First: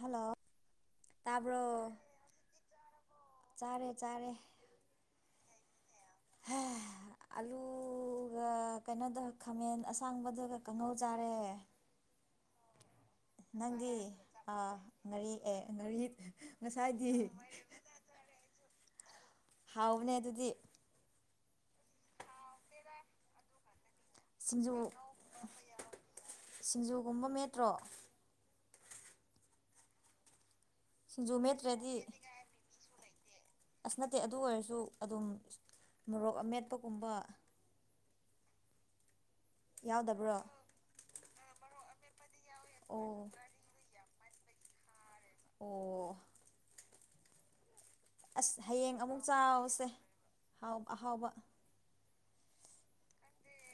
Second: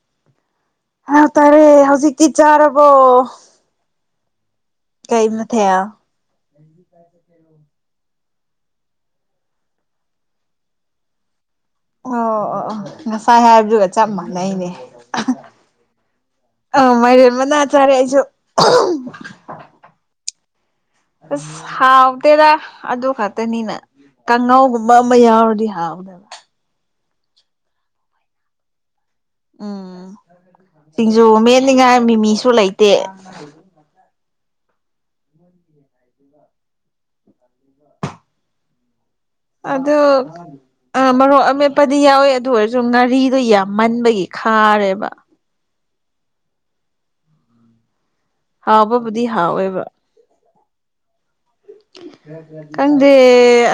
hello ꯍꯥꯏ ꯇꯔꯦ ꯇꯥꯕ꯭ꯔꯣ ꯍꯧꯖꯤꯛꯇꯤ ꯆꯥꯔꯕꯣ ꯆꯥꯔꯦ ꯆꯥꯔꯦ ꯀꯩ ꯃꯊꯌꯥ ꯃ ꯀꯥꯏ ꯑꯂꯨꯒ ꯀꯩꯅꯣꯗꯧ ꯈꯥꯃꯦꯟ ꯑꯁꯥꯡꯕꯗꯨꯒ ꯀꯥꯡꯍꯧ ꯆꯥꯔꯦ ꯑꯣ ꯑ ꯉꯁꯥꯏ ꯍꯥꯏꯕꯗꯨꯒ ꯅꯪꯗꯤ ꯆꯞ ꯃꯥꯟꯅꯩꯅꯦ ꯑꯥ ꯉꯥꯔꯤ ꯑꯦ ꯉꯥꯔꯤ ꯑ ꯉꯁꯥꯏꯗꯤ ꯃꯥꯏꯔꯦꯟ ꯃꯅꯥ ꯆꯥꯔꯦ ꯑꯩꯁꯨ ꯑ ꯍꯥꯎꯕꯅꯦ ꯑꯗꯨꯗꯤ ꯑꯁ ꯍꯥꯎꯗꯦꯗ ꯑꯗꯨ ꯈꯛꯇꯅꯤꯅ ꯁꯤꯡꯖꯨ ꯀꯥꯡꯍꯥꯎꯒꯨꯝꯕ ꯑꯃ ꯌꯥꯎꯔꯗꯤ ꯍꯥꯎꯗꯕ ꯁꯤꯡꯖꯨꯒꯨꯝꯕ ꯃꯦꯠꯇ꯭ꯔꯣ ꯎꯝ ꯁꯤꯡꯖꯨ ꯃꯦꯟꯠꯅꯤꯉꯥꯏ ꯃꯤꯃꯤꯁꯨ ꯂꯩꯇꯦ ꯑꯁ ꯅꯠꯇꯦ ꯑꯗꯨ ꯑꯣꯏꯔꯁꯨ ꯑꯗꯨꯝ ꯃꯣꯔꯣꯛ ꯑꯃꯦꯠꯄꯒꯨꯝꯕ ꯌꯥꯎꯗꯕ꯭ꯔꯣ ꯑ ꯃꯔꯣꯛ ꯑꯃꯦꯠꯄꯗꯤ ꯌꯥꯎꯋꯤ ꯑꯗꯨ ꯑꯣꯏꯔꯁꯨ ꯑꯣ ꯉꯥꯔꯤꯗꯣ ꯌꯥꯎ ꯃꯟꯕꯒꯤ ꯈꯥꯔꯦꯕ ꯑꯣ ꯑꯁ ꯍꯌꯦꯡ ꯑꯃꯨꯛ ꯍꯥꯎꯕꯕꯨꯗꯤ ꯍꯥꯎꯋꯦꯕ ꯆꯥꯎꯁꯦ ꯑꯍꯥꯎꯕ ꯍꯝ ꯈꯪꯗꯦ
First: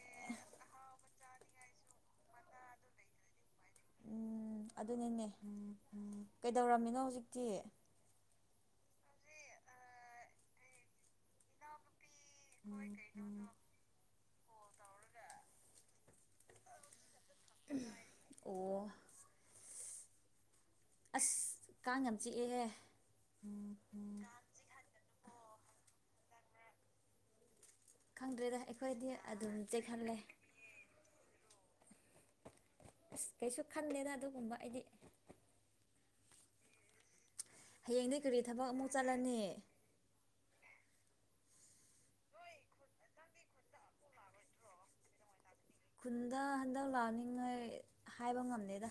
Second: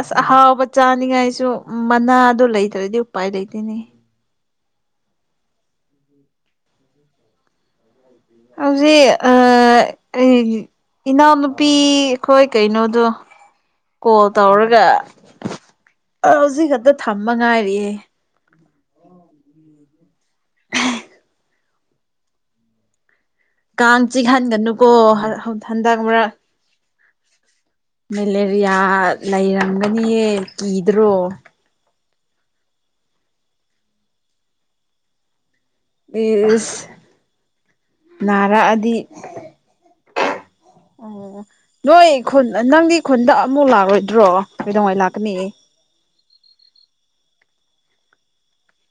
ꯑꯁ ꯑꯍꯥꯎꯕ ꯆꯥꯅꯤꯡꯉꯥꯏꯁꯨ ꯃꯅꯥꯗ ꯂꯩꯇ꯭ꯔꯗꯤ ꯎꯄꯥꯏ ꯂꯩꯇꯣꯏꯅꯦ ꯎꯝ ꯑꯗꯨꯅꯤꯅꯦ ꯎꯝ ꯎꯝ ꯀꯩꯗꯧꯔꯝꯃꯤꯅꯣ ꯍꯧꯖꯤꯛꯇꯤ ꯍꯧꯖꯤꯛ ꯏꯅꯥꯎꯅꯨꯄꯤ ꯀꯣꯏ ꯀꯩ ꯅꯣꯗ ꯀꯣꯜ ꯇꯧꯔꯒ ꯍꯧꯖꯤꯛ ꯈꯛꯇ ꯊꯝꯕ ꯉꯥꯏꯔꯤꯑꯦ ꯑꯣ ꯑꯁ ꯀꯥꯡ ꯌꯥꯝ ꯆꯤꯛꯑꯦꯍꯦ ꯀꯥꯡ ꯆꯤꯛꯍꯟꯒꯅꯨꯀꯣ ꯍꯟꯗꯛ ꯃꯔꯛ ꯈꯪꯗ꯭ꯔꯦꯗ ꯃꯦꯂꯦꯔꯤꯌꯥ ꯑꯩꯈꯣꯏꯗꯤ ꯑꯗꯨꯝ ꯆꯦꯛꯍꯜꯂꯦ ꯂꯩꯔꯝꯒꯅꯤꯌꯦ ꯀꯤꯗ꯭ꯔꯣ ꯑꯁ ꯀꯩꯁꯨ ꯈꯟꯂꯦꯅ ꯑꯗꯨꯒꯨꯝꯕ ꯑꯩꯗꯤ ꯕꯤꯁ ꯍꯌꯦꯡꯗꯒꯤ ꯀꯔꯤ ꯊꯕꯛ ꯑꯃꯨꯛ ꯆꯠꯂꯅꯤ ꯑꯣ ꯅꯣꯏ ꯈꯨꯟ ꯅꯪꯗꯤ ꯈꯨꯟꯗ ꯑꯃꯨꯛ ꯂꯥꯛꯂꯣꯏꯗ꯭ꯔꯣ ꯀꯩꯗꯧꯉꯩ ꯂꯥꯛꯀꯅꯤ ꯈꯨꯟꯗ ꯍꯟꯗꯛ ꯂꯥꯛꯅꯤꯡꯉꯥꯏ ꯍꯥꯏꯕ ꯉꯝꯗꯦꯗ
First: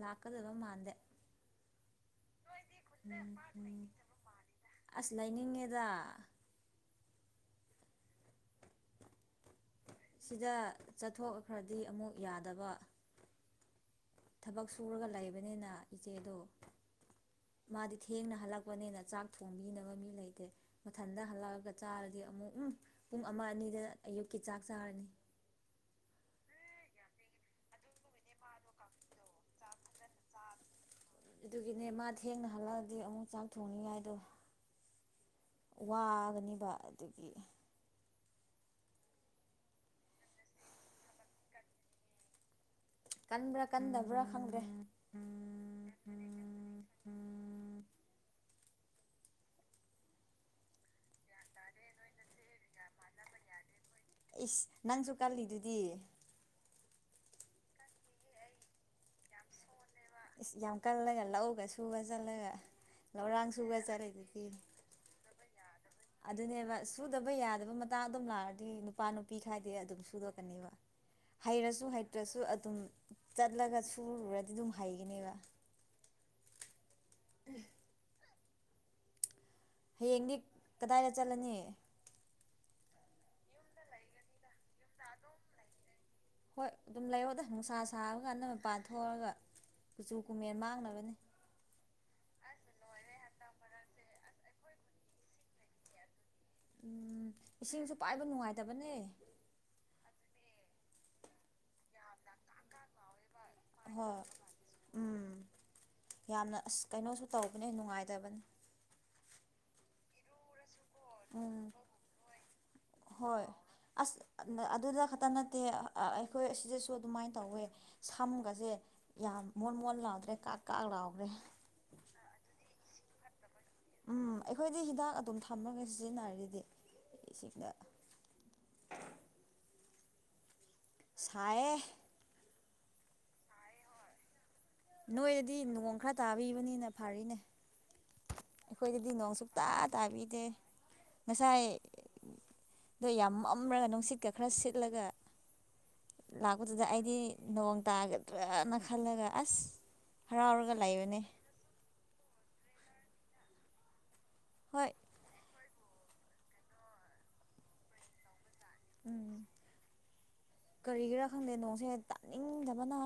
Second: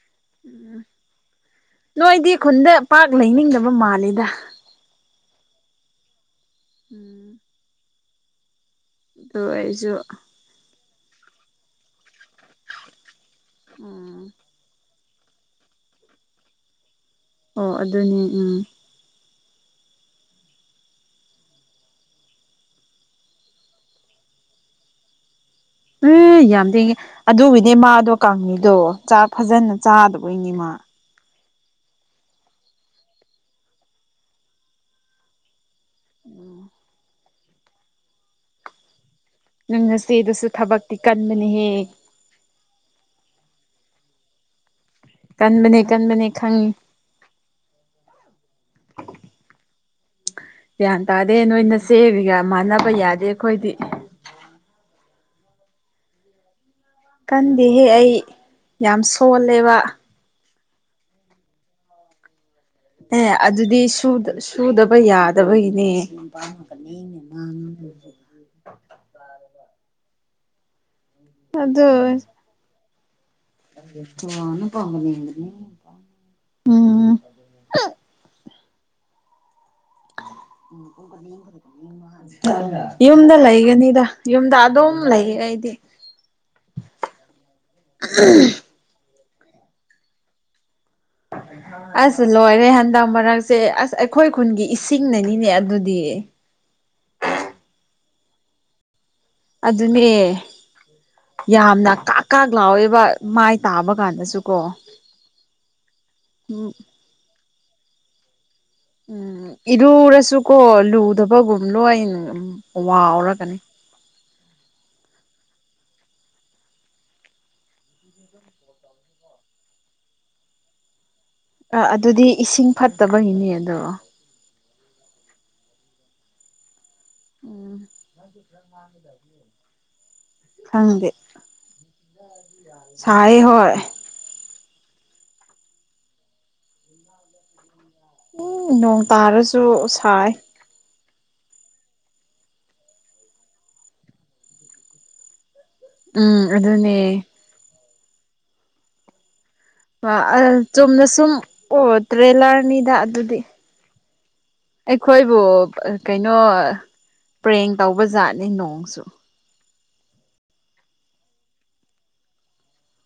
ꯂꯥꯛꯀꯗꯕ ꯃꯥꯟꯗꯦ ꯅꯣꯏꯗꯤ ꯈꯨꯟꯗ ꯄꯥꯛ ꯂꯩꯅꯤꯡꯗꯕ ꯃꯥꯜꯂꯦꯗ ꯑꯁ ꯂꯩꯅꯤꯡꯉꯦꯗ ꯎꯝ ꯑꯗ ꯑꯩꯁꯨ ꯁꯤꯗ ꯆꯠꯊꯣꯛꯈ꯭ꯔꯗꯤ ꯑꯃꯨꯛ ꯌꯥꯗꯕ ꯎꯝ ꯊꯕꯛ ꯁꯨꯔꯒ ꯂꯩꯕꯅꯤꯅ ꯏꯆꯦꯗꯣ ꯑꯣ ꯃꯥꯗꯤ ꯑꯗꯨꯅꯤ ꯊꯦꯡꯅ ꯎꯝ ꯍꯜꯂꯛꯄꯅꯤꯅ ꯆꯥꯛ ꯊꯣꯡꯕꯤꯅꯕ ꯃꯤ ꯂꯩꯇꯦ ꯃꯊꯟꯇ ꯍꯜꯂꯛꯑꯒ ꯆꯥꯔꯗꯤ ꯑꯃꯨꯛ ꯄꯨꯡ ꯑꯃ ꯑꯅꯤꯗ ꯑꯌꯨꯛꯀꯤ ꯆꯥꯛ ꯆꯥꯔꯅꯤ ꯎꯝ ꯌꯥꯝ ꯊꯦꯡꯉꯦ ꯑꯗꯨꯒꯤꯅꯦ ꯃꯥꯗꯣ ꯀꯥꯡꯗꯣꯥꯛ ꯐꯖꯅ ꯆꯥꯗꯕꯩꯅꯤ ꯃꯥ ꯑꯗꯨꯒꯤꯅꯦ ꯃꯥ ꯊꯦꯡꯅ ꯍꯜꯂꯛꯑꯗꯤ ꯑꯃꯨꯛ ꯆꯥꯛ ꯊꯣꯡꯅꯤꯉꯥꯏꯗꯣ ꯋꯥꯒꯅꯦꯕ ꯑꯗꯒꯤ ꯪ ꯉꯆꯦꯗꯨꯁꯨ ꯊꯕꯛꯇꯤ ꯀꯟꯕꯅꯦꯍꯦ ꯀꯟꯕ꯭ꯔꯥ ꯀꯟꯗꯕ꯭ꯔꯥ ꯈꯪꯗ꯭ꯔꯦ ꯀꯟꯕꯅꯦ ꯀꯟꯕꯅꯦ ꯈꯪꯉꯤ ꯒ꯭ꯌꯥꯟ ꯇꯥꯗꯦ ꯅꯣꯏꯅ ꯆꯦꯒ ꯃꯥꯟꯅꯕ ꯌꯥꯗꯦ ꯑꯩꯈꯣꯏꯗꯤ ꯏꯁꯁ ꯅꯪꯁꯨ ꯀꯜꯂꯤꯗꯨꯗꯤ ꯀꯟꯗꯦꯍꯦ ꯑꯩ ꯌꯥꯝ ꯁꯣꯜꯂꯦꯕ ꯌꯥꯝ ꯀꯜꯂꯒ ꯂꯧꯒ ꯁꯨꯕ ꯆꯜꯂꯒ ꯑꯦ ꯑꯗꯨꯗꯤ ꯁꯨꯗꯕ ꯌꯥꯗꯕꯒꯤꯅꯦ ꯑꯗꯨꯅꯦꯕ ꯁꯨꯗꯕ ꯌꯥꯗꯕ ꯃꯇꯥꯡ ꯑꯗꯨꯝ ꯂꯥꯛꯔꯗꯤ ꯅꯨꯄꯥ ꯅꯨꯄꯤ ꯈꯔꯗꯤ ꯑꯗꯨꯝ ꯁꯨꯗꯣꯛꯀꯅꯦꯕ ꯑꯗꯨ ꯍꯩꯔꯁꯨ ꯍꯩꯇ꯭ꯔꯁꯨ ꯑꯗꯨꯝ ꯆꯠꯂꯒ ꯁꯨꯔꯗꯤ ꯑꯗꯨꯝ ꯍꯩꯒꯅꯦꯕ ꯎꯝ ꯍꯌꯦꯡꯅꯤ ꯌꯨꯝꯗ ꯂꯩꯒꯅꯤꯗ ꯌꯨꯝꯗ ꯀꯝ ꯂꯩꯦ ꯑꯩꯗꯤ ꯍꯣꯏ ꯑꯗꯨꯝ ꯂꯩꯔꯣꯗ ꯅꯨꯡꯁꯥ ꯁꯥꯕ ꯀꯥꯟꯗ ꯃꯄꯥꯟ ꯊꯣꯛꯑꯒ ꯀꯨꯆꯨ ꯀꯨꯃꯦꯟ ꯃꯥꯡꯅꯕꯅꯤ ꯑꯁ ꯂꯣꯏꯔꯦ ꯍꯟꯗꯛ ꯃꯔꯛꯁꯦ ꯑꯁ ꯑꯩꯈꯣꯏ ꯈꯨꯟꯒꯤ ꯏꯁꯤꯡꯅꯅꯤꯅꯦ ꯑꯗꯨꯗꯤ ꯎꯝ ꯏꯁꯤꯡꯁꯨ ꯄꯥꯏꯕ ꯅꯨꯡꯉꯥꯏꯇꯕꯅꯦ ꯑꯗꯨꯅꯦ ꯌꯥꯝꯅ ꯀꯥꯛ ꯀꯥꯛ ꯂꯥꯎꯋꯦꯕ ꯃꯥꯏ ꯇꯥꯕ ꯍꯣꯏ ꯀꯥꯟꯗꯁꯨ ꯀꯣ ꯎꯝ ꯌꯥꯝꯅ ꯑꯁ ꯀꯩꯅꯣꯁꯨ ꯇꯧꯕꯅꯦ ꯅꯨꯡꯉꯥꯏꯇꯕꯅꯤ ꯎꯝ ꯏꯔꯨꯔꯁꯨꯀꯣ ꯎꯝ ꯂꯨꯗꯕꯒꯨꯝꯅꯣ ꯑꯩꯅ ꯍꯣꯏ ꯋꯥꯎꯔꯒꯅꯤ ꯑꯁ ꯑꯗꯨꯗ ꯈꯛꯇ ꯅꯠꯇꯦ ꯑꯩꯈꯣꯏ ꯑꯁꯤꯗꯁꯨ ꯑꯗꯨꯃꯥꯏꯅ ꯇꯧꯋꯦ ꯁꯝꯒꯁꯦ ꯌꯥꯝ ꯃꯣꯟ ꯃꯣꯟ ꯂꯥꯎꯗ꯭ꯔꯦ ꯀꯥꯛ ꯀꯥꯛ ꯂꯥꯎꯈ꯭ꯔꯦ ꯑ ꯑꯗꯨꯗꯤ ꯏꯁꯤꯡ ꯐꯠꯇꯕꯒꯤꯅꯦ ꯑꯗꯣ ꯎꯝ ꯑꯩꯈꯣꯏꯗꯤ ꯍꯤꯗꯥꯛ ꯑꯗꯨꯝ ꯊꯝꯃꯒ ꯁꯤꯖꯤꯟꯅꯔꯒꯗꯤꯁꯤꯡꯗ ꯊꯥꯡꯗꯦ ꯁꯌꯦ ꯆꯥꯏ ꯍ ꯅꯣꯏꯗꯤ ꯅꯣꯡ ꯈꯔ ꯇꯥꯕꯤꯕꯅꯤꯅ ꯐꯔꯤꯅꯦ ꯎꯝ ꯑꯩꯈꯣꯏꯗꯗꯤ ꯅꯣꯡ ꯁꯨꯛ ꯇꯥꯔꯁꯨ ꯇꯥ ꯁꯥꯏ ꯇꯥꯕꯤꯗꯦ ꯉꯁꯥꯏꯗꯣ ꯌꯥꯝ ꯑꯃꯝꯃꯒ ꯅꯨꯡꯁꯤꯠꯀ ꯈꯔ ꯁꯤꯠꯂꯒ ꯎꯝ ꯂꯥꯛꯄꯗꯨꯗ ꯑꯗꯨꯅꯦ ꯑꯩꯗꯤ ꯅꯣꯡ ꯇꯥꯒꯗ꯭ꯔꯅ ꯈꯜꯂꯒ ꯑꯁ ꯍꯔꯥꯎꯔꯒ ꯆꯨꯝꯅ ꯂꯩꯕꯅꯦ ꯁꯨꯝ ꯑꯣ ꯇ꯭ꯔꯦꯂꯔꯅꯤꯗ ꯑꯗꯨꯗꯤ ꯍꯣꯏ ꯑꯩꯈꯣꯏꯕꯨ ꯀꯩꯅꯣ ꯄ꯭ꯔꯦꯡ ꯇꯧꯕ ꯖꯥꯠꯅꯤ ꯅꯣꯡꯁꯨ ꯎꯝ ꯀꯔꯤꯒꯤꯔꯥ ꯈꯪꯗꯦ ꯅꯣꯡꯁꯦ ꯇꯥꯅꯤꯡꯗꯕꯅ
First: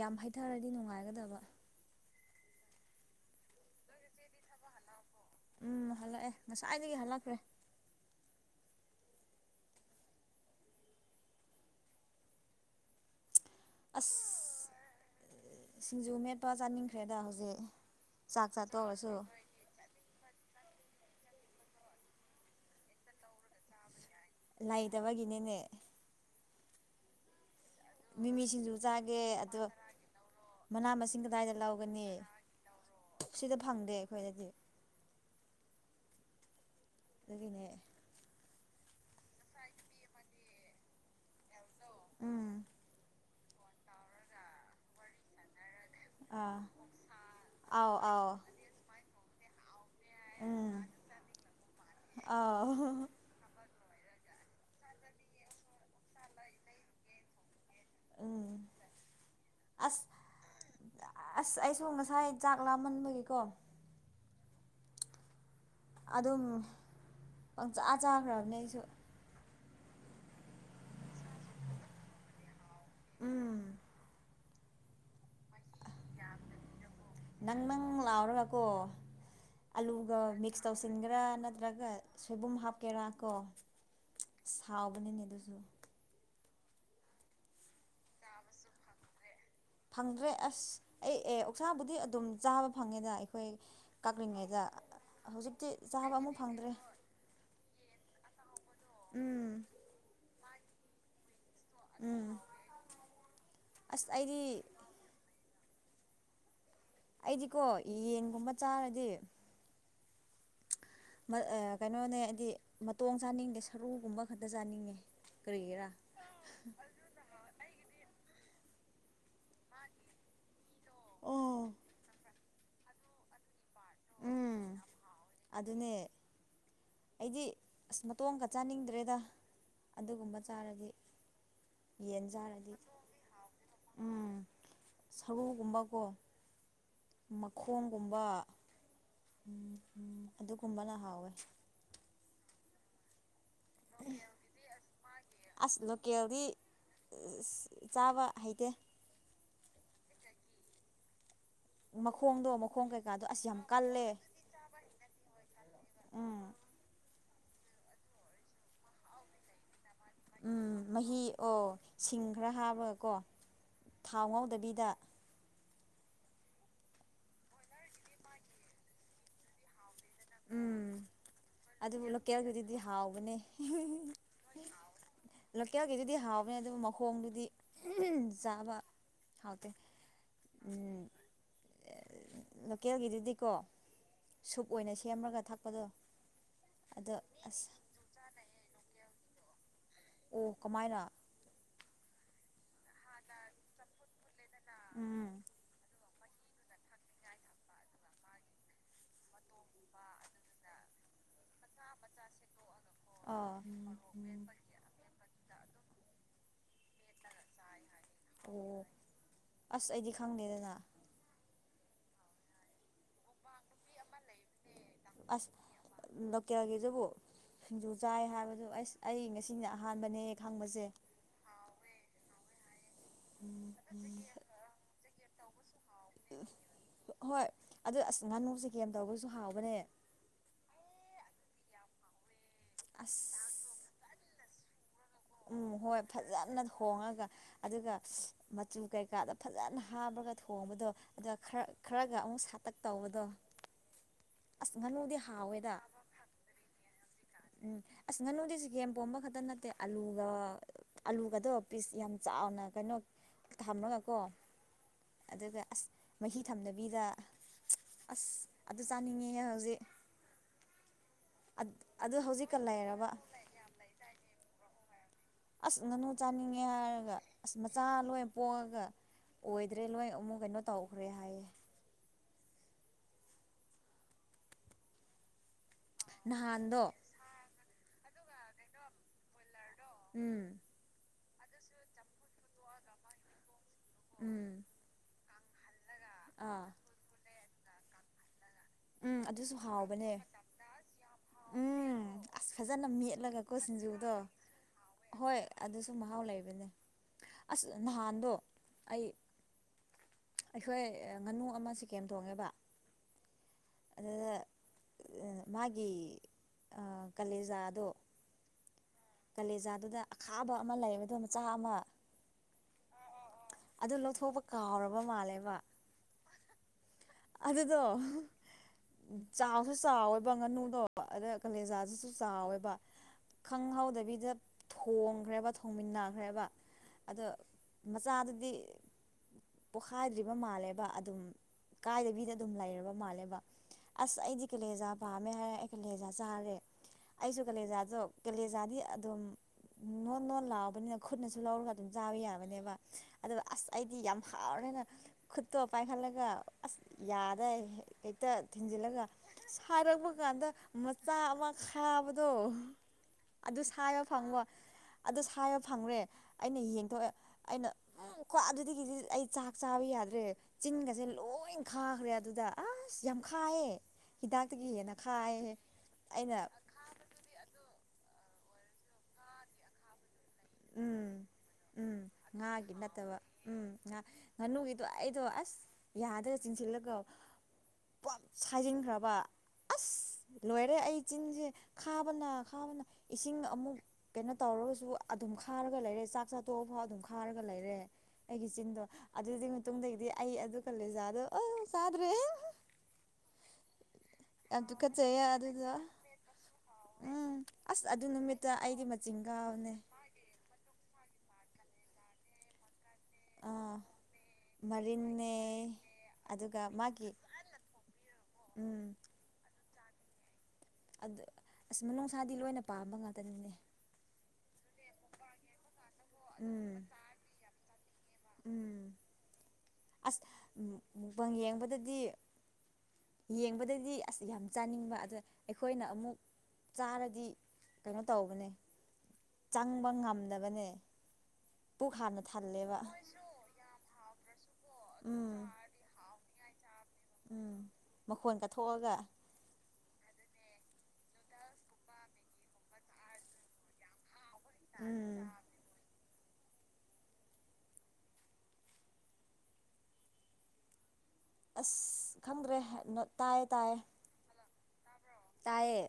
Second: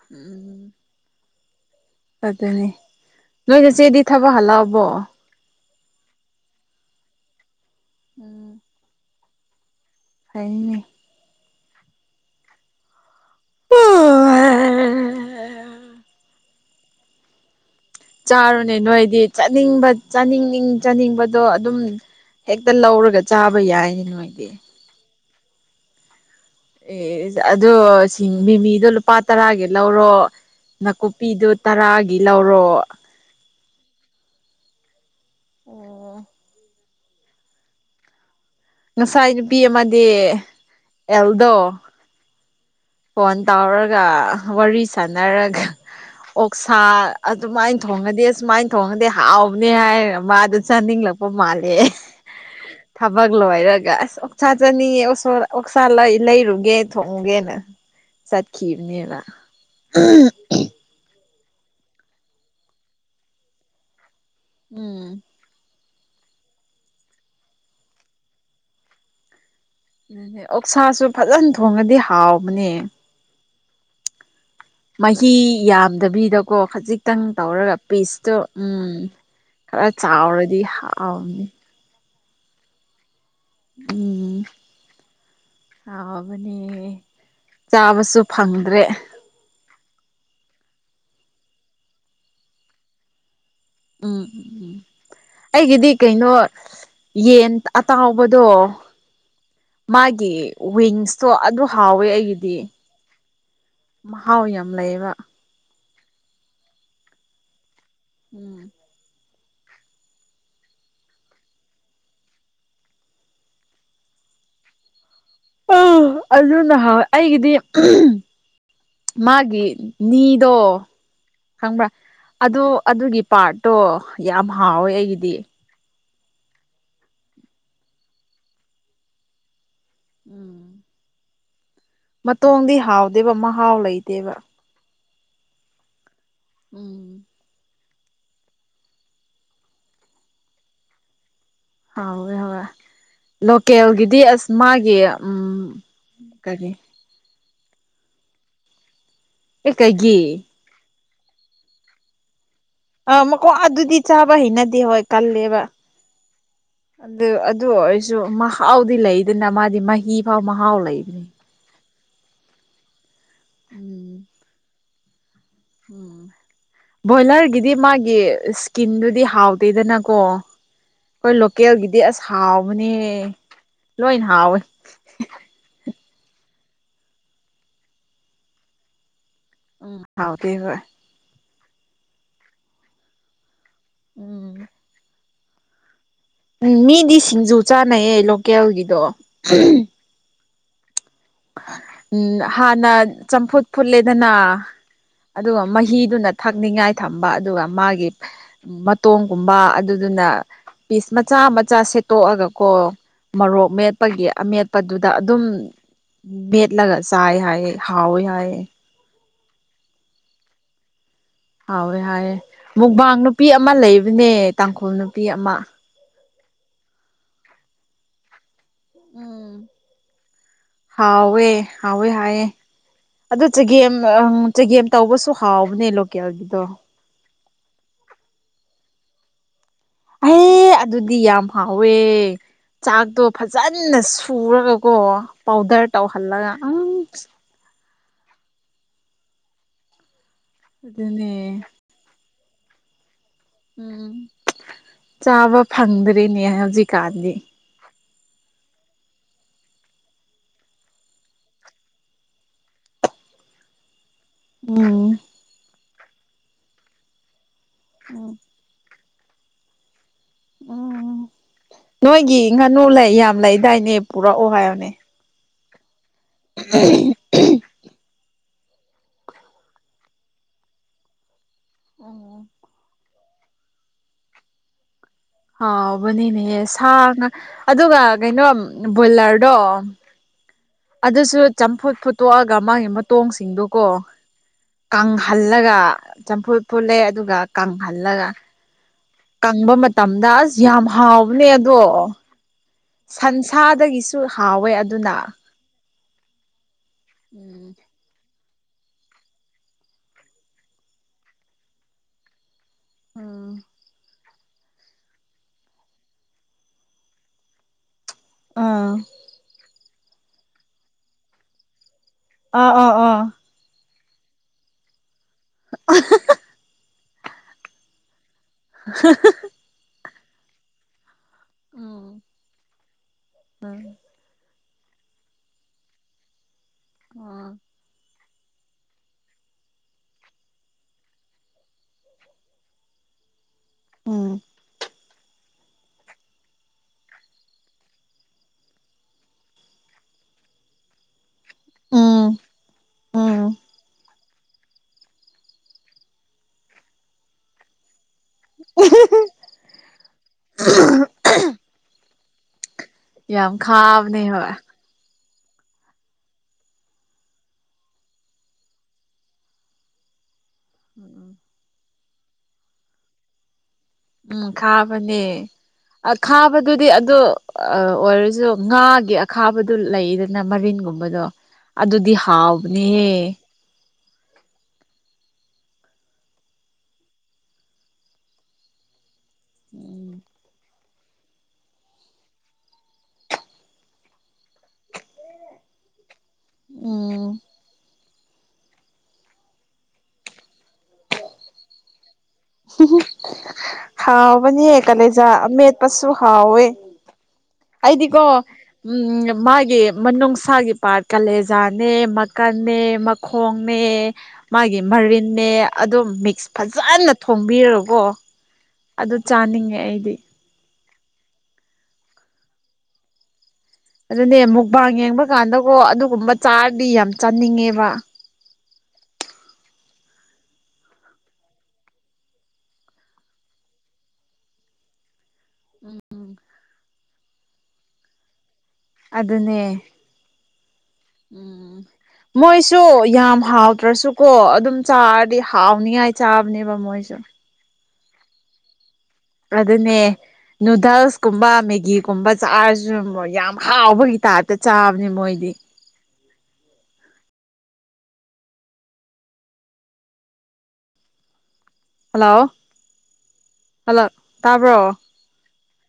ꯌꯥꯝ ꯎꯝ ꯍꯩꯊꯔꯗꯤ ꯅꯨꯡꯉꯥꯏꯒꯗꯕ ꯑꯗꯨꯅꯤ ꯅꯣꯏ ꯅꯆꯦꯗꯤ ꯊꯕꯛ ꯍꯜꯂꯛꯑꯕꯣ ꯎꯝ ꯍꯜꯂꯛꯑꯦ ꯉꯁꯥꯏꯗꯒꯤ ꯍꯜꯂꯛꯈ꯭ꯔꯦ ꯎꯝ ꯍꯥꯏꯅꯦ ꯑꯁ ꯁꯤꯡꯖꯨ ꯃꯦꯠꯄ ꯆꯥꯅꯤꯡꯈ꯭ꯔꯦꯗ ꯍꯧꯖꯤꯛ ꯆꯥꯛ ꯆꯥꯔꯨꯅꯦ ꯆꯥꯠꯇꯣꯛꯑꯁꯨ ꯅꯣꯏꯗꯤ ꯆꯠ ꯆꯥꯅꯤꯡꯕ ꯆꯥꯅꯤꯡ ꯆꯥꯅꯤꯡꯕꯗꯣ ꯑꯗꯨꯝ ꯍꯦꯛꯇ ꯂꯧꯔꯒ ꯆꯥꯕ ꯌꯥꯏꯅꯤ ꯅꯣꯏꯗꯤ ꯂꯩꯇꯕꯒꯤꯅꯤꯅꯦ ꯑꯦ ꯑꯗꯣ ꯁꯤꯡ ꯃꯤꯃꯤ ꯁꯤꯡꯖꯨ ꯃꯤꯃꯤꯗꯣ ꯂꯨꯄꯥ ꯆꯥꯒꯦ ꯑꯗꯣ ꯇꯔꯥꯒꯤ ꯂꯧꯔꯣ ꯃꯅꯥ ꯃꯁꯤꯡ ꯅꯥꯀꯨꯞꯄꯤꯗꯨꯣ ꯀꯗꯥꯏꯗ ꯂꯧꯒꯅꯤ ꯇꯔꯥꯒꯤ ꯂꯧꯔꯣ ꯁꯤꯗ ꯐꯪꯗꯦ ꯑꯩꯈꯣꯏꯗꯗꯤ ꯑꯣ ꯑꯗꯨꯗꯒꯤꯅꯦ ꯉꯁꯥꯏ ꯅꯨꯄꯤ ꯑꯃꯗꯤ ꯑꯦꯜꯗꯣ ꯎꯝ ꯐꯣꯟ ꯇꯧꯔꯒ ꯋꯥꯔꯤ ꯁꯥꯟꯅꯔꯒ ꯑꯥ ꯑꯣꯛꯁꯥ ꯑꯗꯨꯃꯥꯏꯅ ꯑꯥꯎ ꯊꯣꯡꯉꯗꯤ ꯑꯥꯎ ꯑꯁꯨꯃꯥꯏꯅ ꯊꯣꯡꯉꯗꯤ ꯍꯥꯎꯕꯅꯦ ꯍꯥꯏꯔꯒ ꯃꯥꯗ ꯆꯥꯅꯤꯡꯂꯛꯄ ꯃꯥꯂꯦ ꯑ ꯕꯛ ꯂꯣ ꯍꯥꯏꯔꯒ ꯑꯁ ꯑꯣꯛꯁꯥ ꯆꯠꯅꯤꯡꯌꯦ ꯑꯣꯛꯁꯥ ꯂꯩꯔꯨꯒꯦ ꯊꯣꯡꯉꯨꯒꯦꯅ ꯎꯝ ꯆꯠꯈꯤꯕꯅꯦꯕ ꯑꯁ ꯑꯁ ꯑꯩ ꯁꯨ ꯉꯁꯥꯏ ꯆꯥꯛ ꯂꯥꯝꯃꯟꯕꯒꯤꯀꯣ ꯎꯝ ꯑꯗꯨꯝ ꯄꯪꯆꯥꯥ ꯆꯥꯈ꯭ꯔꯕꯅꯦ ꯑꯩꯁꯨ ꯑꯣꯛꯁꯥꯁꯨ ꯐꯖꯅ ꯊꯣꯡꯉꯗꯤ ꯍꯥꯎꯕꯅꯦ ꯎꯝ ꯃꯍꯤ ꯌꯥꯝꯗꯕꯤꯗꯀꯣ ꯈꯖꯤꯛ ꯈꯤꯇꯪ ꯅꯪ ꯇꯧꯔꯒ ꯅꯪ ꯄꯤꯁꯇꯣ ꯂꯥꯎꯔꯒꯀꯣ ꯈꯔ ꯑꯂꯨꯒ ꯆꯥꯎꯔꯗꯤ ꯃꯤꯛꯁ ꯇꯧꯁꯤꯟꯒꯦꯔꯥ ꯍꯥꯎꯅꯤ ꯅꯠꯇ꯭ꯔꯒ ꯁꯣꯏꯕꯨꯝ ꯍꯥꯞꯀꯦꯔꯥꯀꯣ ꯎꯝ ꯁꯥꯎꯕꯅꯤꯅꯦ ꯑꯗꯨꯁꯨ ꯍꯥꯎꯕꯅꯦ ꯆꯥꯕꯁꯨ ꯐꯪꯗ꯭ꯔꯦ ꯐꯪꯗ꯭ꯔꯦ ꯑꯁ ꯑꯩ ꯑꯦ ꯑꯣꯛꯁꯥꯕꯨꯗꯤ ꯑꯗꯨꯝ ꯆꯥꯕ ꯐꯪꯉꯦꯗ ꯑꯩꯈꯣꯏ ꯎꯝ ꯀꯛꯂꯤꯉꯩꯗ ꯎꯝ ꯍꯧꯖꯤꯛꯇꯤ ꯑꯩꯒꯤꯗꯤ ꯆꯥꯕ ꯑꯃꯨꯛ ꯀꯩꯅꯣ ꯐꯪꯗ꯭ꯔꯦ ꯌꯦꯟ ꯑꯇꯥꯎꯕꯗꯣ ꯎꯝ ꯃꯥꯒꯤ ꯋꯤꯡꯁꯇꯣ ꯑꯗꯨ ꯍꯥꯎꯋꯦ ꯎꯝ ꯑꯩꯒꯤꯗꯤ ꯑꯁ ꯑꯩꯗꯤ ꯃꯍꯥꯎ ꯌꯥꯝ ꯂꯩꯌꯦꯕ ꯑꯩꯗꯤꯀꯣ ꯌꯦꯟꯒꯨꯝꯕ ꯆꯥꯔꯗꯤ ꯀꯩꯅꯣꯅꯦ ꯍꯥꯏꯗꯤ ꯃꯇꯣꯡ ꯆꯥꯅꯤꯡꯗꯦ ꯁꯔꯨꯒꯨꯝꯕ ꯈꯛꯇ ꯆꯥꯅꯤꯡꯉꯦ ꯀꯔꯤꯒꯤꯔꯥ ꯑꯗꯨ ꯅꯍꯥꯟꯋꯥ ꯑꯩꯒꯤꯗꯤ ꯃꯥꯒꯤ ꯅꯤꯗꯣ ꯑꯣ ꯈꯪꯕ꯭ꯔꯥ ꯑꯗꯣ ꯑꯗꯨꯒꯤ ꯄꯥꯔꯠꯇꯣ ꯌꯥꯝ ꯎꯝ ꯍꯥꯎꯋꯦ ꯑꯩꯒꯤꯗꯤ ꯑꯗꯨꯅꯦ ꯑꯩꯗꯤ ꯑꯁ ꯃꯇꯣꯒ ꯆꯥꯅꯤꯡꯗ꯭ꯔꯦꯗ ꯑꯗꯨꯒꯨꯝꯕ ꯎꯝ ꯆꯥꯔꯗꯤ ꯌꯦꯟ ꯆꯥꯔꯗꯤ ꯃꯇꯣꯡꯗꯤ ꯍꯥꯎꯗꯦꯕ ꯃꯍꯥꯎ ꯎꯝ ꯂꯩꯇꯦꯕ ꯁꯔꯨꯒꯨꯝꯕꯀꯣ ꯎꯝ ꯃꯈꯣꯡꯒꯨꯝꯕ ꯎꯝ ꯎꯝ ꯑꯗꯨꯒꯨꯝꯕꯅ ꯍꯥꯎꯋꯦ ꯍꯋꯦ ꯍꯦ ꯂꯣꯀꯦꯜꯒꯤꯗꯤ ꯑꯁ ꯃꯥꯒꯤ ꯑꯁ ꯂꯣꯀꯦꯜꯗꯤ ꯀꯔꯤ ꯆꯥꯕ ꯍꯩꯇꯦ ꯑꯦꯒꯤ ꯃꯈꯣꯡꯗꯣ ꯑꯃꯨꯛ ꯑꯥ ꯃꯀꯣꯛ ꯑꯗꯨꯗꯤ ꯆꯥꯕ ꯍꯩꯅꯗꯦ ꯍꯣꯏ ꯀꯜꯂꯦꯕ ꯎꯝ ꯑꯗꯨ ꯑꯗꯨ ꯑꯣꯏꯔꯁꯨ ꯃꯍꯥꯎꯗꯤ ꯂꯩꯗꯅ ꯃꯥꯗꯤ ꯃꯍꯤ ꯐꯥꯎ ꯃꯍꯥꯎ ꯎꯝ ꯃꯍꯤ ꯂꯩꯕꯅꯤ ꯑꯣ ꯁꯤꯡ ꯈꯔ ꯍꯥꯞꯕꯀꯣ ꯎꯝ ꯊꯥꯎ ꯉꯧꯗꯕꯤꯗ ꯎꯝ ꯕꯣꯏꯂꯔꯒꯤꯗꯤ ꯃꯥꯒꯤ ꯏꯁꯀꯤꯟꯗꯨꯗꯤ ꯍꯥꯎꯗꯦꯗꯅ ꯀꯣ ꯎꯝ ꯑꯩꯈꯣꯏ ꯂꯣꯀꯦꯜꯒꯤꯗꯤ ꯑꯗꯨꯕꯨ ꯑꯁ ꯂꯣꯀꯦꯜꯒꯤꯗꯨꯗꯤ ꯍꯥꯎꯕꯅꯦ ꯍꯥꯎꯕꯅꯦ ꯂꯣꯏ ꯍꯥꯎꯋꯦ ꯂꯣꯀꯦꯜꯒꯤꯗꯨꯗꯤ ꯍꯥꯎꯕꯅꯦ ꯑꯗꯨꯕꯨ ꯃꯈꯣꯡꯗꯨꯗꯤ ꯆꯥꯕ ꯍꯥꯎꯗ ꯎꯝ ꯍꯥꯎꯇꯦ ꯍꯣꯏ ꯎ ꯂꯣꯀꯦꯜꯒꯤꯗꯨꯗꯤꯀꯣ ꯎꯝ ꯁꯨꯞ ꯑꯣꯏꯅ ꯁꯦꯝꯃꯒ ꯊꯛꯄꯗꯣ ꯎꯝ ꯃꯤꯗꯤ ꯑꯗ ꯁꯤꯡꯖꯨ ꯆꯥꯅꯩꯌꯦ ꯂꯣꯀꯦꯜꯒꯤꯗꯣ ꯑꯣ ꯀꯃꯥꯏꯅ ꯎꯝ ꯍꯥꯟꯅ ꯆꯝꯐꯨꯠ ꯐꯨꯠꯂꯦꯗꯅ ꯎꯝ ꯑꯗꯨꯒ ꯃꯍꯤꯗꯨꯅ ꯊꯛꯅꯤꯡꯉꯥꯏ ꯊꯝꯕ ꯑꯗꯨꯒ ꯃꯥꯒꯤ ꯃꯇꯣꯒꯨꯝꯕ ꯑꯗꯨꯅ ꯄꯤꯁ ꯃꯆꯥ ꯃꯆꯥ ꯁꯦꯠꯇꯣꯛꯑꯒꯀꯣ ꯑꯥ ꯃꯣꯔꯣꯛ ꯃꯦꯠꯄꯒꯤ ꯑꯃꯦꯠ ꯄꯗꯨꯗ ꯑꯗꯨꯝ ꯃꯦꯠꯂꯒ ꯆꯥꯏ ꯍꯥꯏꯑꯦ ꯍꯥꯎꯋꯦ ꯍꯥꯏꯌꯦ ꯑꯣ ꯑꯁ ꯑꯩꯗꯤ ꯈꯪꯗꯦꯗꯅ ꯍꯥꯎꯋꯦ ꯍꯥꯏꯑꯦ ꯃꯨꯛꯕꯥꯡ ꯅꯨꯄꯤ ꯑꯃ ꯂꯩꯕꯅꯦ ꯇꯥꯡꯈꯨꯜ ꯅꯨꯄꯤ ꯑꯃ ꯅꯀꯦꯒꯦꯖꯕꯨ ꯁꯤꯡꯖꯨ ꯆꯥꯏ ꯍꯥꯏꯕꯗꯣ ꯑꯁ ꯑꯩ ꯉꯁꯤꯅ ꯑꯍꯥꯟꯕꯅꯦ ꯈꯪꯕꯁꯦ ꯍꯋꯦ ꯍꯋꯦ ꯍꯥꯏꯑ ꯑꯗꯨ ꯆꯒꯦꯝ ꯆꯒꯦꯝ ꯇꯧꯕꯁꯨ ꯍꯥꯎꯕꯅꯦ ꯂꯣꯀꯦꯜꯒꯤꯗꯣ ꯍꯣꯏ ꯑꯗꯨ ꯑꯁ ꯉꯥꯅꯨꯁꯦ ꯀꯦꯝ ꯇꯧꯕꯒꯤꯁꯨ ꯍꯥꯎꯕꯅꯦ ꯑꯦ ꯑꯗꯨꯗꯤ ꯌꯥꯝ ꯍꯥꯎꯋꯦ ꯆꯥꯛꯇꯣ ꯑꯁ ꯐꯖ ꯐꯖꯅ ꯁꯨꯔꯒꯀꯣ ꯎꯝ ꯄꯥꯎꯗꯔ ꯍꯣꯏ ꯇꯧꯍꯜꯂꯒ ꯐꯖꯅ ꯎꯝ ꯊꯣꯡꯉꯒ ꯑꯗꯨꯒ ꯃꯆꯨ ꯀꯩꯀꯥꯗꯣ ꯐꯖꯅ ꯍꯥꯞꯔꯒ ꯊꯣꯡꯕꯗꯣ ꯑꯗꯨꯅꯦ ꯑꯗꯨꯒ ꯈꯔ ꯈꯔꯒ ꯑꯃꯨꯛ ꯁꯥꯇꯛ ꯇꯧꯕꯗꯣ ꯎꯝ ꯑꯁ ꯉꯥꯅꯨꯗꯤ ꯆꯥꯕ ꯍꯥꯎꯋꯦꯗ ꯐꯪꯗ꯭ꯔꯦꯅꯦ ꯍꯧꯖꯤꯛꯀꯥꯟꯗꯤ ꯎꯝ ꯑꯁ ꯉꯥꯅꯨꯗꯤ ꯆꯤꯒꯦꯝ ꯄꯣꯝꯕ ꯈꯛꯇ ꯅꯠꯇꯦ ꯑꯂꯨꯒ ꯑꯂꯨꯒꯗꯣ ꯄꯤꯁ ꯌꯥꯝ ꯆꯥꯎꯅ ꯀꯩꯅꯣ ꯊꯝꯂꯒꯀꯣ ꯎꯝ ꯑꯗꯨꯒ ꯑꯁ ꯃꯍꯤ ꯊꯝꯗꯕꯤꯗ ꯑꯣ ꯆꯥꯅꯤꯡꯉꯦ ꯍꯧꯖꯤꯛ ꯎꯝ ꯑꯗꯨ ꯅꯣꯏꯒꯤ ꯍꯧꯖꯤꯛꯀ ꯉꯥꯅꯨ ꯂꯩꯔꯕ ꯂꯩ ꯌꯥꯝ ꯂꯩꯗꯥꯏꯅꯦ ꯄꯨꯔꯛꯑꯣ ꯍꯥꯏꯌꯣꯅꯦ ꯑꯁ ꯉꯥꯅꯨ ꯆꯥꯅꯤꯡꯉꯦ ꯍꯥꯏꯔꯒ ꯑꯁ ꯃꯆꯥ ꯂꯣꯏ ꯄꯣꯛꯑꯒ ꯑꯣꯏꯗ꯭ꯔꯦ ꯂꯣꯏ ꯑꯃꯨꯛ ꯀꯩꯅꯣ ꯇꯧꯈ꯭ꯔꯦ ꯍꯥꯏꯌꯦ ꯎꯝ ꯍꯥꯎꯕꯅꯦꯅꯦ ꯁꯥ ꯅꯍꯥꯟꯗꯣ ꯑꯗꯨꯒ ꯀꯩꯅꯣ ꯕꯣꯏꯂꯔꯗꯣ ꯎꯝ ꯑꯗꯨꯁꯨ ꯆꯝꯐꯨꯠ ꯐꯨꯠꯇꯣꯛꯑꯒ ꯃꯥꯒꯤ ꯃꯇꯣꯡꯁꯤꯡꯗꯨꯀꯣ ꯎꯝ ꯀꯪꯍꯜꯂꯒ ꯆꯝꯐꯨꯠ ꯑꯥ ꯐꯨꯠꯂꯦ ꯑꯗꯨꯒ ꯀꯪꯍꯜꯂꯒ ꯎꯝ ꯑꯗꯨꯁꯨ ꯀꯪꯕ ꯍꯥꯎꯕꯅꯦ ꯃꯇꯝꯗ ꯑꯁ ꯌꯥꯝ ꯍꯥꯎꯕꯅꯦ ꯑꯗꯣ ꯎꯝ ꯑꯁ ꯐꯖꯅ ꯃꯦꯠꯂꯒꯀꯣ ꯁꯤꯡꯖꯨꯗꯣ ꯁꯟꯁꯥꯗꯒꯤꯁꯨ ꯍꯥꯎꯋꯦ ꯑꯗꯨꯅ ꯍꯣꯏ ꯑꯗꯨꯁꯨ ꯃꯍꯥꯎ ꯂꯩꯕꯅꯦ ꯑꯁ ꯎꯝ ꯅꯍꯥꯟꯗꯣ ꯑꯩ ꯑꯩꯈꯣꯏ ꯉꯥꯅꯨ ꯑꯃ ꯁꯤꯀꯦꯝ ꯊꯣꯡꯉꯦꯕ ꯎꯝ [unintelligible] ꯑꯗꯨꯗ ꯃꯥꯒꯤ ꯀꯂꯦꯖꯥꯗꯣ ꯑꯥ ꯀꯂꯦꯖꯥꯗꯨꯗ ꯑꯈꯥꯕ ꯑꯃ ꯂꯩꯕꯗꯣ ꯃꯆꯥ ꯑꯃ ꯑ ꯑꯣ ꯑꯣ ꯑꯗꯨ ꯂꯧꯊꯣꯛꯄ ꯀꯥꯎꯔꯕ ꯃꯥꯜꯂꯦꯕ [unintelligible] ꯑꯗꯨꯗꯣ ꯆꯥꯎꯁꯨ ꯆꯥꯎꯋꯦꯕ ꯉꯥꯅꯨꯗꯣ ꯑꯗ ꯑꯥ ꯀꯂꯦꯖꯥꯁꯤꯁꯨ ꯎꯝ ꯆꯥꯎꯋꯦꯕ ꯈꯪꯍꯧꯗꯕꯤꯗ ꯊꯣꯡꯈ꯭ꯔꯦꯕ ꯊꯣꯡꯃꯤꯟꯅꯈ꯭ꯔꯦꯕ ꯑꯗꯣ ꯑꯣ ꯃꯆꯥꯗꯨꯗꯤ ꯄꯣꯈꯥꯏꯗ꯭ꯔꯤꯕ ꯃꯥꯜꯂꯦꯕ ꯑꯗꯨꯝ ꯀꯥꯏꯗꯕꯤꯗ ꯑꯗꯨꯝ ꯂꯩꯔꯕ ꯃꯥꯜꯂꯦꯕ ꯑꯁ ꯎꯝ ꯑꯩꯗꯤ ꯀꯦꯂꯦꯖꯥ ꯄꯥꯝꯃꯦ ꯍꯥꯏꯔ ꯑꯩ ꯀꯂꯦꯖꯥ ꯆꯥꯔꯦ ꯑꯩꯁꯨ ꯀꯦꯂꯦꯖꯥꯗ ꯀꯦꯂꯦꯖꯥꯗꯤ ꯑꯗꯨꯝ ꯅꯣꯟ ꯅꯣꯟ ꯂꯥꯑꯣꯕꯅꯤꯅ ꯈꯨꯠꯅꯁꯨ ꯂꯧꯔꯒ ꯑꯗꯨꯝ ꯆꯥꯕ ꯎꯝ ꯌꯥꯕꯅꯦꯕ ꯑꯗ ꯎꯝ ꯑꯁ ꯑꯩꯗꯤ ꯌꯥꯝ ꯍꯥꯎꯔꯅꯤꯅ ꯈꯨꯠꯇꯣ ꯄꯥꯏꯈꯠꯂꯒ ꯑꯁ ꯌꯥꯗꯦ ꯍꯦꯛꯇ ꯊꯤꯟꯖꯤꯜꯂꯒ ꯁꯥꯔꯛꯄ ꯀꯥꯟꯗ ꯃꯆꯥ ꯑꯃ ꯈꯥꯕꯗꯣ ꯌꯥꯝ ꯑꯗꯨ ꯁꯥꯏꯕ ꯈꯥꯕꯅꯦ ꯐꯪꯉꯣ ꯍꯣꯏ ꯑꯗꯨ ꯁꯥꯏꯕ ꯐꯪꯈ꯭ꯔꯦ ꯑꯩꯅ ꯌꯦꯡꯊꯣꯛꯑꯦ ꯑꯩꯅ ꯎ ꯀꯣ ꯑꯗꯨꯗꯒꯤꯗꯤ ꯑꯩ ꯆꯥꯛ ꯆꯥꯕ ꯌꯥꯗ꯭ꯔꯦ ꯆꯤꯟꯒꯁꯦ ꯎꯝ ꯂꯣꯏ ꯈꯥꯈ꯭ꯔꯦ ꯑꯗꯨꯗ ꯑꯁ ꯌꯥꯝ ꯈꯥꯏꯌꯦ ꯎꯝ ꯎꯝ ꯍꯤꯗꯥꯛꯇꯒꯤ ꯍꯦꯟꯅ ꯈꯥꯏ ꯑꯩꯅ ꯑꯗꯨꯗꯤ ꯑꯗꯨ ꯑꯣꯏꯔꯁꯨ ꯉꯥꯒꯤ ꯑꯈꯥꯕꯗꯨ ꯂꯩꯔ ꯅ ꯎꯝ ꯃꯔꯤꯟꯒꯨꯝꯕꯗꯣ ꯎꯝ ꯑꯗꯨꯗꯤ ꯉꯥꯒꯤ ꯍꯥꯎꯕꯅꯦꯍꯦ ꯅꯠꯇꯕ ꯎꯝ ꯉ ꯉꯥꯅꯨꯒꯤꯗꯣ ꯑꯩꯗꯣ ꯑꯁ ꯌꯥꯗ ꯆꯤꯡꯁꯤꯜꯂꯒ ꯄꯞ ꯁꯥꯏꯖꯤꯟꯈ꯭ꯔꯕ ꯑꯁ ꯎꯝ ꯂꯣꯏꯔꯦ ꯑꯩ ꯆꯤꯟꯖꯦ ꯈꯥꯕꯅ ꯈꯥꯕꯅ ꯏꯁꯤꯡ ꯑꯃꯨꯛ ꯀꯩꯅꯣ ꯇꯧꯔꯒꯁꯨ ꯑꯗꯨꯝ ꯈꯥꯔꯒ ꯂꯩꯔꯦ ꯆꯥꯛ ꯆꯥ ꯇꯣꯛꯑꯐꯥꯎ ꯑꯗꯨꯝ ꯎꯝ ꯈꯥꯔꯒ ꯂꯩꯔꯦ ꯑꯩꯒꯤ ꯆꯤꯟꯗꯣ ꯑꯗꯨꯒꯤ ꯃꯇꯨꯡꯗꯒꯤꯗꯤ ꯑꯩ ꯑꯗꯨ ꯀꯂꯦꯖꯥꯗꯣ ꯑꯣ ꯆꯥꯗ꯭ꯔꯦ ꯌꯥꯝ ꯍꯥꯎꯕꯅꯦ ꯇꯨꯀꯠꯆꯩꯌꯦ ꯀꯥꯂꯦꯖꯥ ꯑꯗꯨꯗꯣ ꯑꯃꯦꯠꯄꯁꯨ ꯍꯥꯎꯋꯦ ꯎꯝ ꯑꯁ ꯑꯗꯨ ꯑꯩꯗꯤꯀꯣ ꯅꯨꯃꯤꯠꯇ ꯑꯩꯗꯤ ꯃꯆꯤꯟ ꯎꯝ ꯀꯥꯕꯅꯦ ꯃꯥꯒꯤ ꯃꯅꯨꯡꯁꯥꯒꯤ ꯄꯥꯔꯠ ꯀꯥꯂꯦꯖꯥꯅꯦ ꯃꯀꯟꯅꯦ ꯑꯥ ꯃꯈꯣꯡꯅꯦ ꯃꯥꯒꯤ ꯃꯔꯤꯟꯅꯦ ꯃꯔꯤꯟꯅ ꯑꯗꯨꯝ ꯃꯤꯛꯁ ꯑꯗꯨꯒ ꯃꯥꯒꯤ ꯐꯖꯅ ꯊꯣꯡꯕꯤꯔꯀꯣ ꯎꯝ ꯑꯗꯨ ꯆꯥꯅꯤꯡꯉꯦ ꯑꯩꯗꯤ ꯑꯗꯨ ꯑꯁ ꯃꯅꯨꯡꯅꯨꯡꯁꯥꯗꯤ ꯂꯣꯏꯅ ꯄꯥꯝꯕ ꯉꯥꯛꯇꯅꯤꯅꯦ ꯑꯗꯨꯅꯦ ꯃꯨꯛꯕꯥ ꯌꯦꯡꯕ ꯀꯥꯟꯗꯀꯣ ꯑꯗꯨꯒꯨꯝꯕ ꯎꯝ ꯆꯥꯔꯗꯤ ꯌꯥꯝ ꯆꯥꯅꯤꯡꯉꯦꯕ ꯎꯝ ꯑꯁ ꯃꯨꯛꯄꯪ ꯌꯦꯡꯕꯗꯗꯤ ꯌꯦꯡꯕꯗꯗꯤ ꯑꯁ ꯌꯥꯝ ꯆꯥꯅꯤꯡꯕ ꯑꯗꯨꯗ ꯑꯩꯈꯣꯏꯅ ꯑꯃꯨꯛ ꯆꯥꯔꯗꯤ ꯀꯩꯅꯣ ꯇꯧꯕꯅꯦ ꯑꯗꯨꯅꯦ ꯆꯪꯕ ꯉꯝꯗꯕꯅꯦ ꯎꯝ ꯄꯨꯛ ꯍꯥꯟꯅ ꯊꯜꯂꯦꯕ ꯃꯣꯏꯁꯨ ꯌꯥꯝ ꯍꯥꯎꯗ꯭ꯔꯁꯨꯀꯣ ꯑꯗꯨꯝ ꯆꯥꯔꯗꯤ ꯎꯝ ꯍꯥꯎꯅꯤꯉꯥꯏ ꯆꯥꯕꯅꯦꯕ ꯃꯣꯏꯁꯨ ꯎꯝ ꯃꯈꯣꯟ ꯀꯠꯊꯣꯛꯑꯒ ꯑꯗꯨꯅꯦ ꯅꯨꯗꯜꯁ ꯀꯨꯝꯕ ꯃꯦꯒꯤꯒꯨꯝꯕ ꯆꯥꯔꯁꯨ ꯌꯥꯝ ꯍꯥꯎꯕꯒꯤ ꯇꯥ ꯇ ꯆꯥꯕꯅꯤ ꯎꯝ ꯃꯣꯏꯗꯤ ꯑꯁ ꯍꯜꯂꯣ ꯈꯪꯗ꯭ꯔꯦ ꯇꯥꯏꯌꯦ ꯇꯥꯏꯌꯦ ꯍꯜꯂꯣ ꯇꯥꯕ꯭ꯔꯣ ꯇꯥꯏꯌꯦ